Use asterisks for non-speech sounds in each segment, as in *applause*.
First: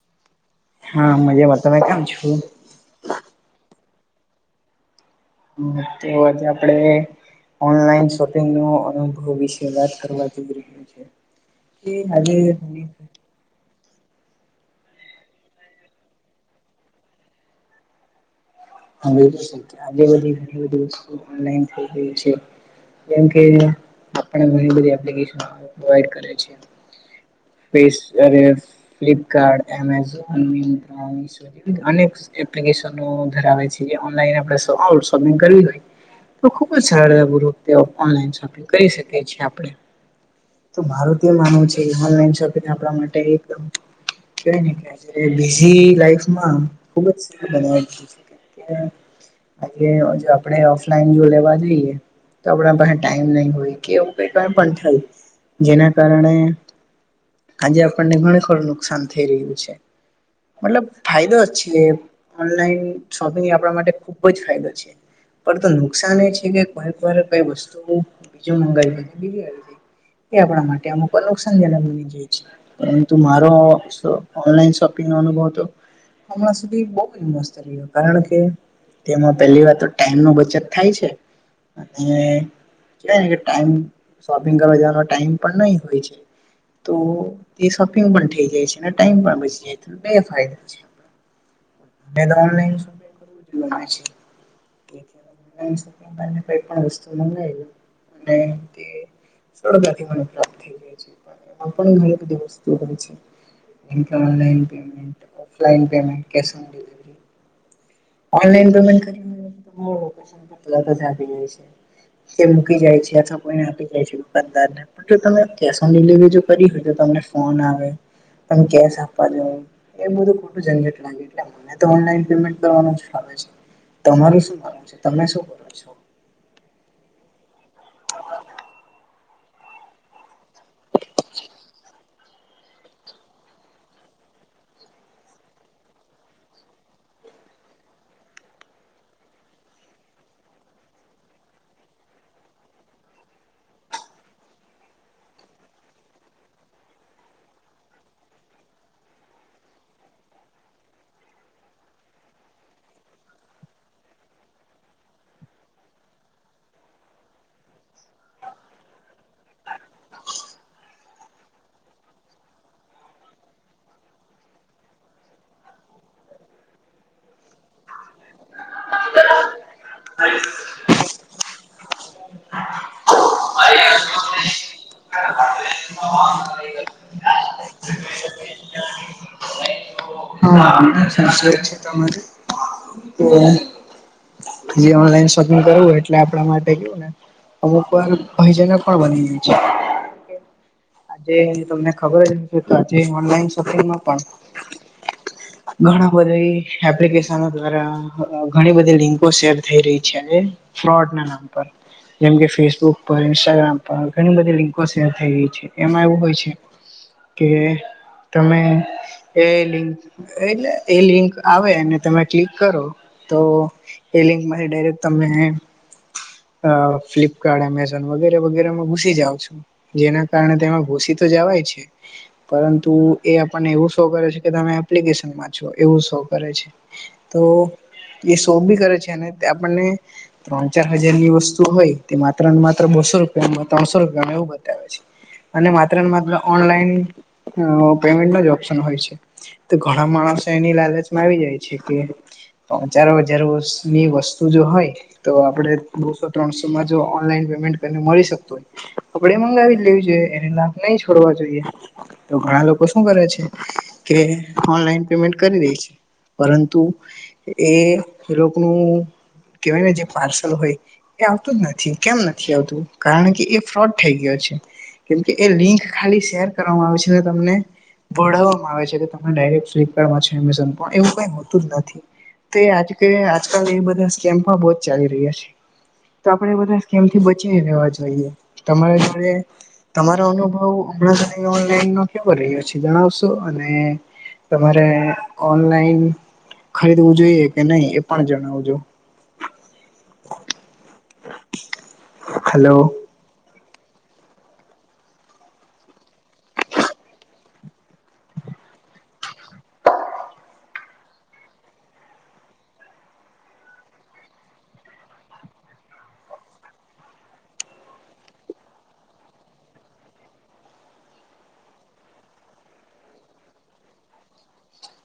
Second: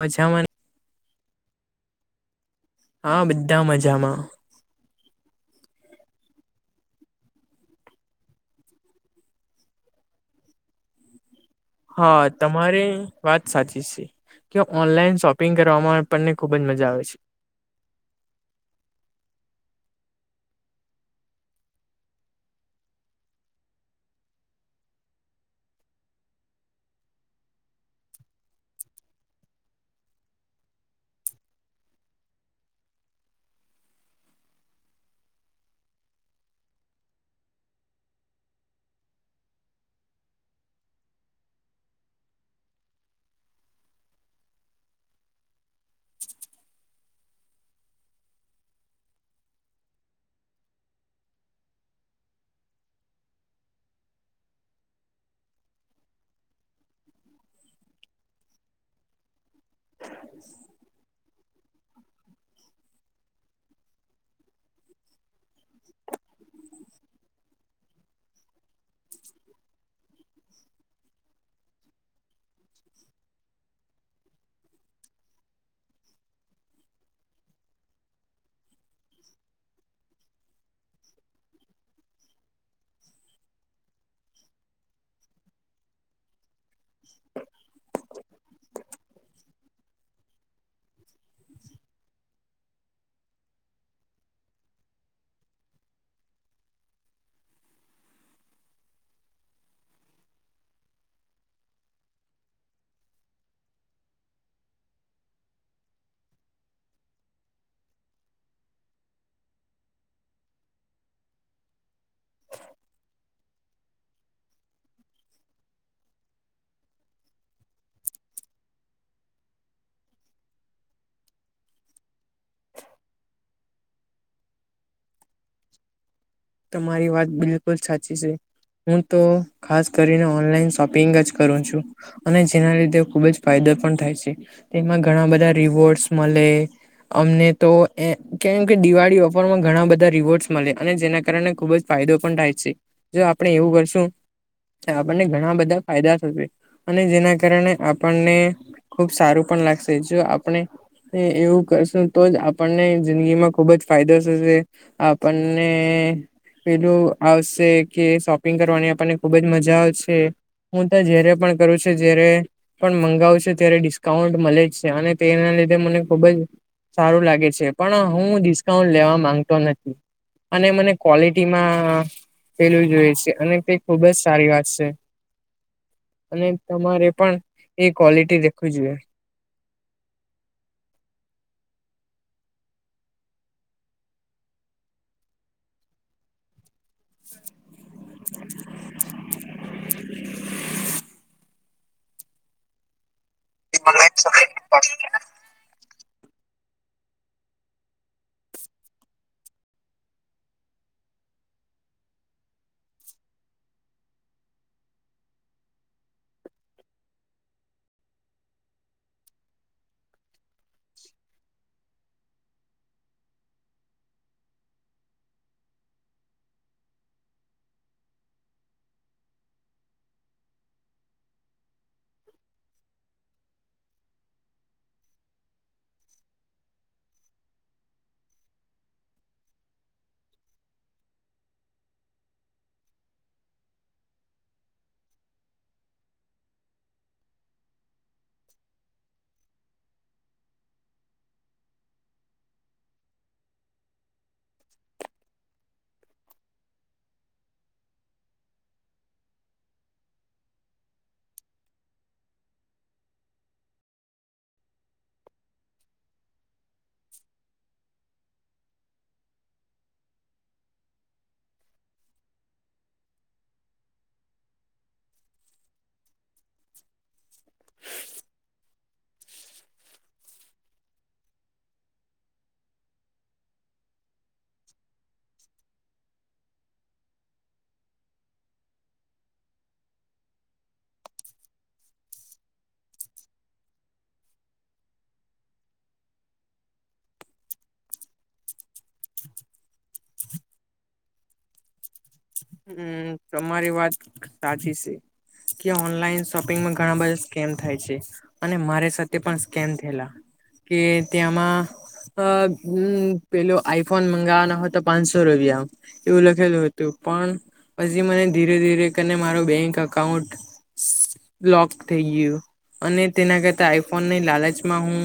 મછામાંને હા મજા વાતા ક છું હા બધા મજામાં હમ તો હજ આપડે ઓનલાઈન શોપિંગ ન અનુભવ વિશે વાત કરવા જોઈ રહ્યું છે કે હા આજે તમારે આજે વાત સાચી જ છે કે ઓનલાઈન શોપિંગ કરવામાં આપણને ખુબ જ મજા આવે છે હા બ આજે બધીધી વસ્તુ છે કેમકે આપણી બધી એ્િક પ્રોવા કરે છે સ્ ફ્લિપકાર્ટ એમેઝોન મ્ર અનેક એપ્લિકેશનો ધરાવે છે જે ઓનલાઈન આપણે શોપિંગ કરવી હોય તો ખુબ જ સરળ અૂ રપ ઓનલાઈન શોપિંગ કરી શકી છીએ આપણે તો ભારતીય માનવું છે ઓનલાન શોપિંગ આપ માટે એક બઝ લ ખુબ સ બધ છે આ આપણેે ઓફલાઈન જો લેવા જઈએ તો આપણા પાસે ટાઈમ નહી હોય કેવું ક કઈ પણ થાય જેના કારણે આજે આપણને ઘણું ખરું નુકસાન થઈ રહ્યું છે મતલબ ફાયદો જ છે ઓનલાઈન શોપિંગ આપણા માટે ખુબ જ ફાયદો છે. પર તો નુકસાન એ છે કે કોઈક વાર કઈ વસ્તુ બીજું મંગાવી બી એ આપણા માટે અમુક નુકસાનજનક બની જાય છે. પરુ મારો ઓનલાન શોપિંગ નો અનુભવ હતો હમણાં સુધી બહ ઇન્્યો કારણ કે તેમાં પહેલી વાર તો ટાઈમ નો બચત થાય છે અનેવાને કે ટાઈમ શોપિંગ કરવા જવાનો ટાઈમ પણ નહી હોય છે તો તે શોપિંગ પણ થઈ જાય છે અને ટાઈમ પણ બચી જાય છે બે ફાયદો છે *inaudible* *inaudible* સરળતાથી મને પ્રાપ્ત થઈ ગાય છે. આપણે *inaudible* ઓફલાઈન પેમેન્ટ *inaudible* ઓનલાઈન પેમે *inaudible* તે મૂકી જાય છે અથવા કોઈને આપી જાય છે દુકાનદાર ને જો તમે કેશ ઓન ડિલિવરી જો કરી હોય તો તમને ફોન આવે. તમે કેશ આપવા જો એ બધું ખોટું જંગટ લાગે એટલે મને તો ઓનલાઈન *inaudible* તમાર શું કરવાન, તમે શું કરો છો? તમારી વાત બિલકુલ સાચી છે હું તો ખાસ કરીને ઓનલાઈન શોપિંગ જ કરું છું. અને જેના લીધે ખુબ જ ફાયદો પણ થાય છે તેમાં ઘણા બધા રિવોર્ડસ મળે અમને તો એ કેમ કે દિવાળી ઓફર માં ઘણા બધા રિવોર્ડસ મળે અને જેના કારને ખુબ જ ફાયદો પણ થાય છે જો આપણે એવું કરશું આપણને ઘણા બધા ફાયદા થશે અને જેના કારણે આપણને ખુબ સારું પણ લાગશે જો આપણે હા એવું કરશું તો જ આપણને જિંદગી માં ખુબ જ ફાયદો થશે. આપણને પેલું આવશે કે શોપિંગ કરવાની આપણને ખુબ જ મજા આવશે. હું તો જય્યારે પણ કરું છું જ્યારે પણ મંગાવુ છું ત્યારે ડિસ્કાઉન્ટ મળે જ છે અને તેના લીધે મને ખુબ જ સારું લાગે છે, પણ હું ડિસ્કાઉન્ટ લેવા માંગતો નથી અને મને ક્વોલિટીમાં પેલું જોઈએ છે અને તે ખુબ જ સારી વાત છે. અને તમારે પણ એ ક્વોલિટી દેખું જોઈએ. હા *inaudible* કે ઓનલાઈન શોપિંગ કરવું એટલે આપણા માટ ગયુંને અમુક વાર ભય જન પણ બની જાય છે. આજે તમને ખબર જ કે આજે ઓનલાઈન શોપિંગમાં પણ ઘણા બધી એપ્લિકેશનો દ્વારા ઘણી બધી લિંકો શેર થઈ રહી છે. ફ્રોડ ના નામ પર. જેમકે ફેસબુક પર ઇન્સ્ટાગ્રામ પર ઘણી બધી લિંકો શેર થઈ રહી છે. એમાં એવું હોય છે કે તમે એ લીક એટલે એ લિંક આવે અને તમે ક્લિક કરો તો એ લિંકમાંથી ડાયરેક્ટ તમે અ ફ્લિપકાર્ટ એમેઝોન વગેરે વગેરેમાં ઘુસી જાવ છું જેના કારણે તેમાં ઘુસી તો જવાય છે. પરંતુ એ આપણને એવું શો કરે છે કે તમે એપ્લિકેશન માં છો એવું શો કરે છે. તો એ શો ભી કરે છે અને આપણને ત્રણ ચાર હજાર ની વસ્તુ હોય તે માત્ર ને માત્ર બસો રૂપિયામાં ત્રણસો રૂપિયામાં એવ બતાવે છે. અને માત્ર ને માત્ર ઓનલાઈન પેમેન્ટ જ ઓપ્શન હોય છે. તો ઘણા માણસ એની લાલચમાં આવી જાય છે કે ત્રણ ચાર હજાર ની વસ્તુ જો હોય તો આપડે બોસો ત્રણસોમાં જો ઓનલાઈન પેમેન્ટ કરીને મળી શકતો હોય આપડે મંગાવી એવું એને નાક નહી છોડવા જોઈએ. તો ઘણા લોકો શું કરે છે કે ઓનલાઈન પેમેન્ટ કરી દે છે પરંતુ એ લોકો નું કેહેવાય ને જે પાર્સલ હોય એ આવતું જ નથી કેમ નથી આવતું કારણ કે એ ફ્રોડ થઈ ગયો છે. કેમકે એ લિંક ખાલી શેર કરવામાં આવે છે ને તમને. ભોડવામાં આવે છે તમે ડાયરેક્ટ ફ્લિપકાર્ટમાં છે એમેઝોન પણ એવું કઈ હોતું જ નથી. તે આજ કે આજકાલ એ બધા સ્કેમ્પ બો જ ચાલી રહ્યા છે. તો એ આપડે બધા સ્કેમ થી બચીને રહેેવા જોઈએ તમારા જોડે તમારો અનુભવ હમણા સુધીનો ઓનલાઈન નો કેવો રહ્યો છે જણાવશો અને તમારે ઓનલાઈન ખરીદવું જોઈએ કે નહી એ પણ જણાવજો *inaudible* *inaudible* હલો હમ્મ તમારી વાત સાચી સે. કે ઓનલાઈન શોપિંગમાં ઘણા બધા સ્કેમ થાય છે. અને મારી સાથે પણ સ્કેમ થયેલા કે ત્યાંમાં અ પેલો આઈફોન મંગાવવાનો હતો પાંચસો રૂપિયા માં એવું લખેલું હતું પણ પછી મને ધીરે ધીરે કરને મારો બેંક અકાઉન્ટ લોક થઈ ગયું અને તેના કરતા આઈફોનની લાલચમાં હું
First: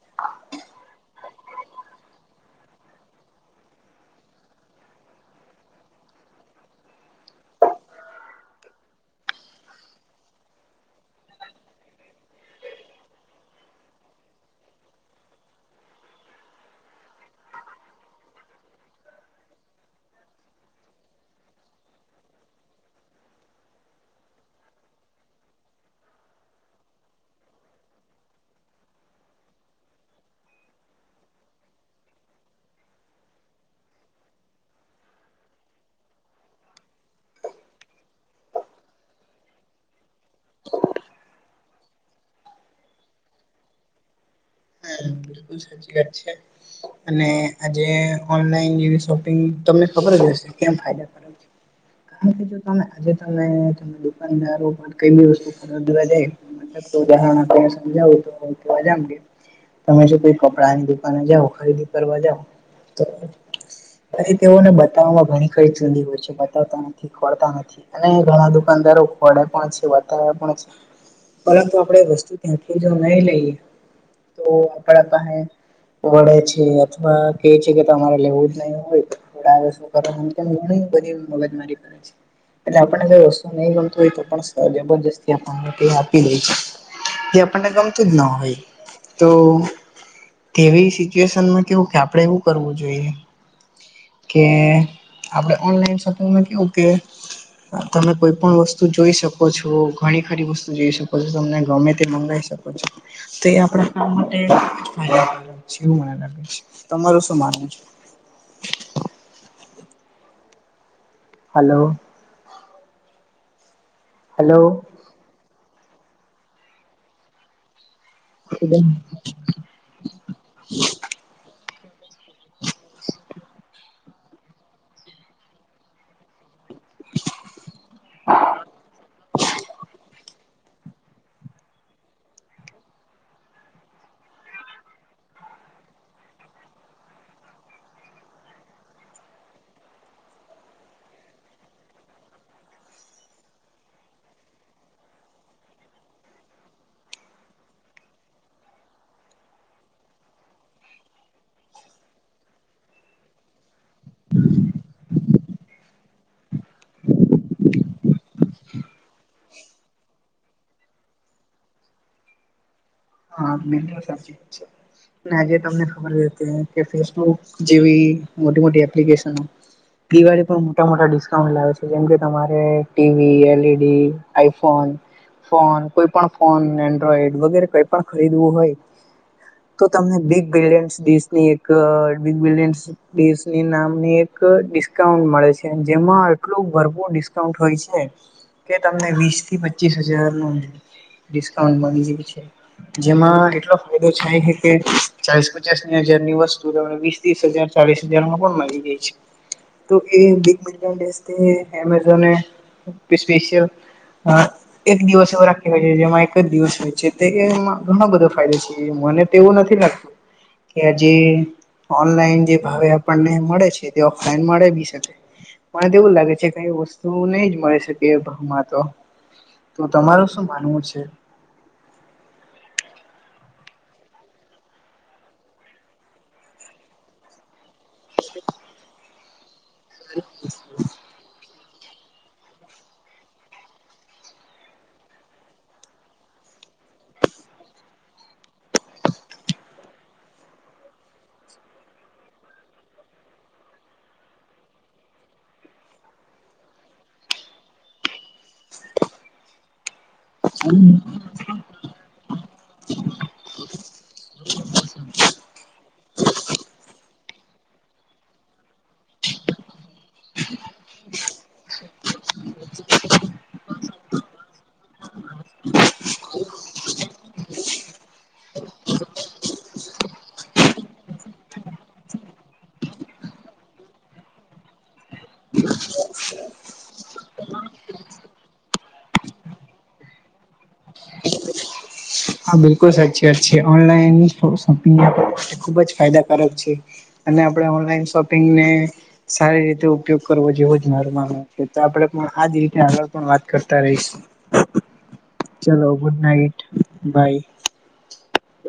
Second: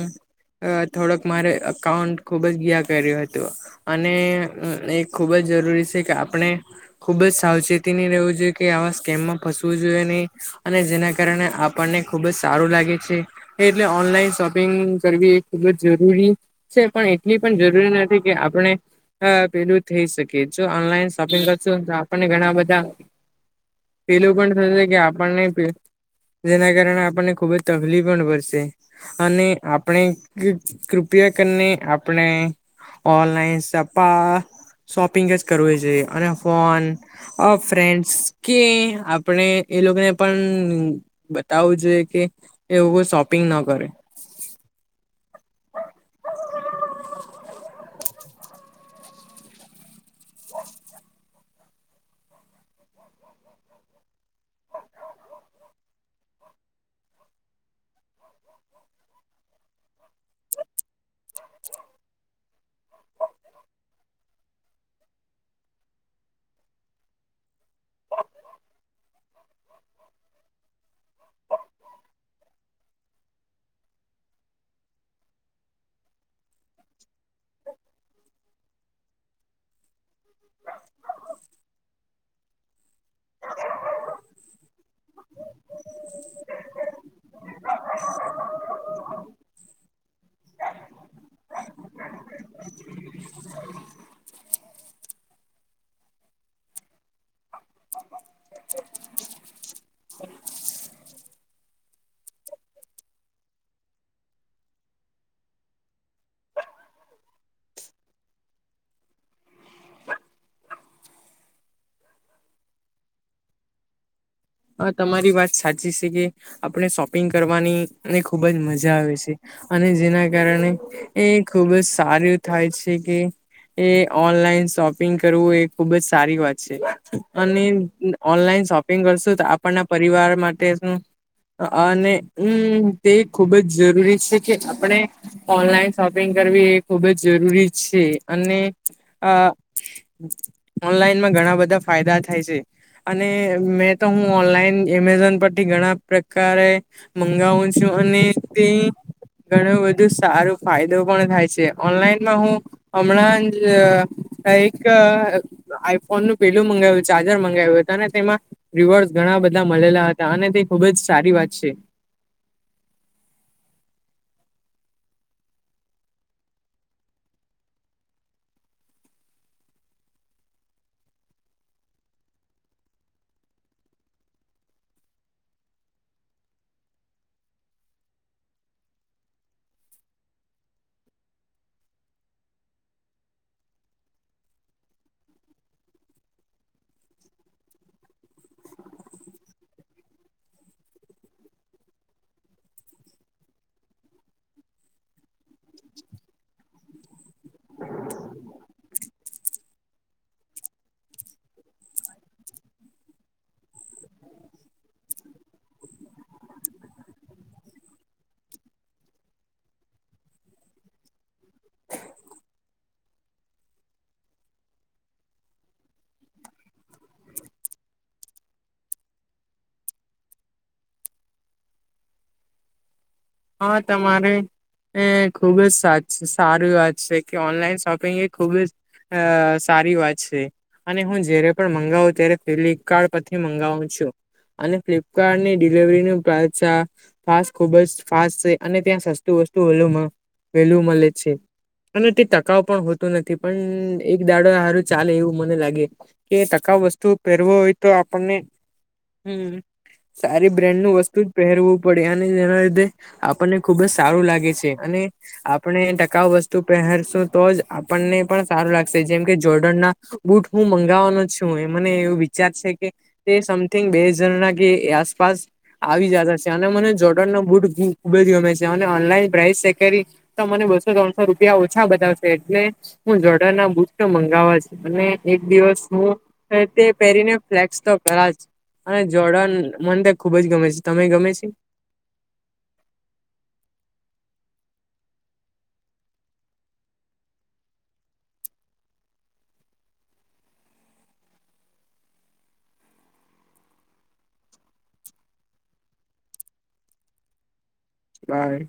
અ થોડક મારે અકાઉન્ટ ખુબ જ ગિયા કર્યું હતું અને એ ખુબ જ જરૂરી છે કે આપણે ખુબ જ સાવચેતી રહેવું જોઈએ કે આવા સ્કેમમાં ફસવું જોઈએ ની. અને જેના કારણે આપણને ખુબ જ સારું લાગે છે. એટલે ઓનલાઈન શોપિંગ કરવી એ ખૂબ જ જરૂરી છે પણ એટલી પણ જરૂરી નથી કે આપણે હા પેલું થઈ શકે જો ઓનલાઈન શોપિંગ કરશું તો આપણને ઘણા બધા એે લોકો ને થશે કે આપણને *unintelligible* જેના કારણે આપણને ખુબ જ તકલીફ પણ પડશે. અને આપણે કૃપયા કરને આપણે ઓનલાઈન સપ્પા શોપિંગ જ કરવું જોઈએ અને ફોન અ ફ્રેન્ડસ કે આપણે એ લોકોને પણ બતાવું જોઈએ કે એવુ કઈ શોપિંગ ન કરે. હા બિલકુલ સાચી વાત છે. અને આજે ઓનલાઈન જેવી શોપિંગ તમને ખબર જ હશે કેમ ફાયદા કરે કે જો તમે આજે તમે તમે દુકાનદારો કઈ બી વસ્તુ ખરીદવા જાય મતલબ તો *unintelligible* તમે જો કોઈ કપડાની દુકાને જાઓ ખરીદી કરવા જાઓ તો પછી તેઓને બતાવવામાં ઘણી *unintelligible* હોય છે બતાવતા નથી. ખોરતા નથી અને ઘણા દુકાનદારો ખોડે પણ છે બતાવે પણ છે પરંતુ આપણેે વસ્તુ ત્યાંથી જો નહી લઈએ તો આપણા પાહે વળે છે અથવા કે છે કે તમારે લેવું જ નહી હોય *unintelligible* ઘણી બધી મગજ મારી કરે છે. એટલે આપણને કઈ વસ્તુ નહી ગમતી હોય તો પણ જબરજસ્તી આપણને આપી દે છે. એ આપણને ગમતું જ ના હોય તો તેવી સિચ્યુએશનમાં કેવું કે આપણેે એવું કરવું જોઈએ *inaudible* કે આપણે ઓનલાઈન શોપિંગમાં કેવું કે તમે કોઈ પણ વસ્તુ જોઈ શકો છો ઘણી ખરી વસ્તુ જોઈ શકો છો તમને ગમે તે મંગાઈ શકો છો. તો એ આપણા કામ માટે *unintelligible* એવું મને લાગે છે તમારું શું માનવું છે હાલો હલો અ તમારી વાત સાચી છે કે આપણે શોપિંગ કરવાની ની ખુબ જ મજા આવે છે. અને જેના કારણે એ ખુબ જ સારું થાય છે કે એ. ઓનલાઈન શોપિંગ કરવું એ ખુબ જ સારી વાત. અને ઓનલાઈન શોપિંગ કરશું તો આપણના પરિવાર માટે શું. અને હમ તે ખુબ જ જરૂરી છે કે આપણે ઓનલાઈન શોપિંગ કરવી એ ખૂબ જ જરૂરી છે અને. ઓનલાઈનમાં ઘણા બધા ફાયદા થાય છે અને મે. તો હું ઓનલાઈન એમેઝોન પરથી ઘણા પ્રકારે મંગાવું છું અને તે. ઘણું બધું સારું ફાયદો પણ થાય છે ઓનલાઈનમાં હું. હમણાં જ એક. આઈફોનનું પેલું મંગાવ્યું ચાર્જર મંગાવ્યું હતું ને તેમાં. રિવોર્સ ઘણા બધા મળેલા હતા અને તે ખુબ જ સારી વાત છે. હા અને સાચી વાત છે. આજે તમને ખબર કે ફેસબુક જેવી મોટી મોટી એપ્લિકેશનો દિવાળી પણ મોટા મોટા ડિસ્કાઉન્ટ લાવે છે જેમ કે તમારે ટીવી એલઈડી આઈફોન ફોન કોઈ પણ ફોન એન્ડ્રોઈડ વગેરે કઈ પણ ખરીદવું હોય. તો તમને બિગ બલિયન્સ દેશની એક બિગ બલિયન્સ. દેશ ની નામની એક ડિસ્કાઉન્ટ મળે છે જેમાં આટલું ભરપૂર ડિસ્કાઉન્ટ હોય છે. કે તમને વીસ થી પચીસ હજાર નુ ડિસ્કાઉન્ટ મળી જ છે. જેમાં એટલો ફાયદો થાય કે ચાલીસ પચાસ ની હજારની વસ્તુ તમને. ત્રીસ હજાર ચાલીસ હજાર માં પણ મળી જાય છે. તો એ બિગ મિલ્ટન ડેસ્ટ એમેઝોન એ. સ્પેશિયલ અ એક દિવસ એવો રાખી હોય છે જેમાં એક જ દિવસ હોય છે. એમાં ઘણો બધો ફાયદો છે મને તો એવું નથી લાગતું કે આજે. ઓનલાઈન જે ભાવે આપણને મળે છે તે ઓફલાઈન મળે બી શકે. મને તો એવું લાગે છે કઈ વસ્તુ નહી જ મળી શકે એ ભાવ માં તો. તો તમારું શું માનવું છે. હા તમારે એ ખુબ જ સાચ છે સારી વાત છે કે ઓનલાઈન શોપ. તે ખુબ અ સારી વાત છે અને હું જારે પણ મંગાવું ત્યારે ફ્લિપકાર્ટ પરથી મંગાવું છું. અને ફ્લિપકાર્ટની ડિલવરીનું પ્રઇસ ફાસ ખુબ જ. ફાસ્ટ છે અને ત્યાં સસ્તુ વસ્તુ વેલુ મળે છે. અને તે ટકાઉ પણ હોતું નથી પણ એક દાડો હારું ચાલે એવું મને લાગે. કે ટકાઉ વસ્તુ પહેરવો હોય તો આપણને હમ. સારી બ્રેાન્ડ નું વસ્તુ જ પહેરવું પડે અને જેના લીધે. આપણને ખુબ જ સારું લાગે છે અને. આપણે ટકાઉ વસ્તુ પહેરશું તો જ આપણને પણ સારું લાગશે જેમ કે જોર્ડન ના. બૂટ હું મંગાવવાનો છું એ મને એવું વિચાર છે કે. તે સમથિંગ બે હજાર ના કે આસપાસ આવી જતા છે અને મને જોટણનો બુટ. ખૂબ જ ગમે છે અને ઓનલાઈન પ્રાઇસ ચેક કરી તો મને બસો ત્રણસો રૂપિયા ઓછા બતાવશે એટલે હું જોડાન ના બુટ તો મંગાવવા છ અને એક દિવસ હું. તે પહેરીને ફ્લેક્સ તો કરાજ. અને જોડાણ મને ત ખુબ જ ગમે છે તમે ગમે છે. હા બિલકુલ સાચી વાત છે ઓનલાઈનોપિંગ ખુબ જ ફાયદાકારક છે અને આપણે ઓનલાઈન શોપિંગને સારી રીતે ઉપયોગ કરવો જેવો જ મરવાનો છે તો આપણેે પણ આજ રીતે આગળ પણ વાત કરતા રહીશું ચલો ગુડ નાઇટ બાય બાય.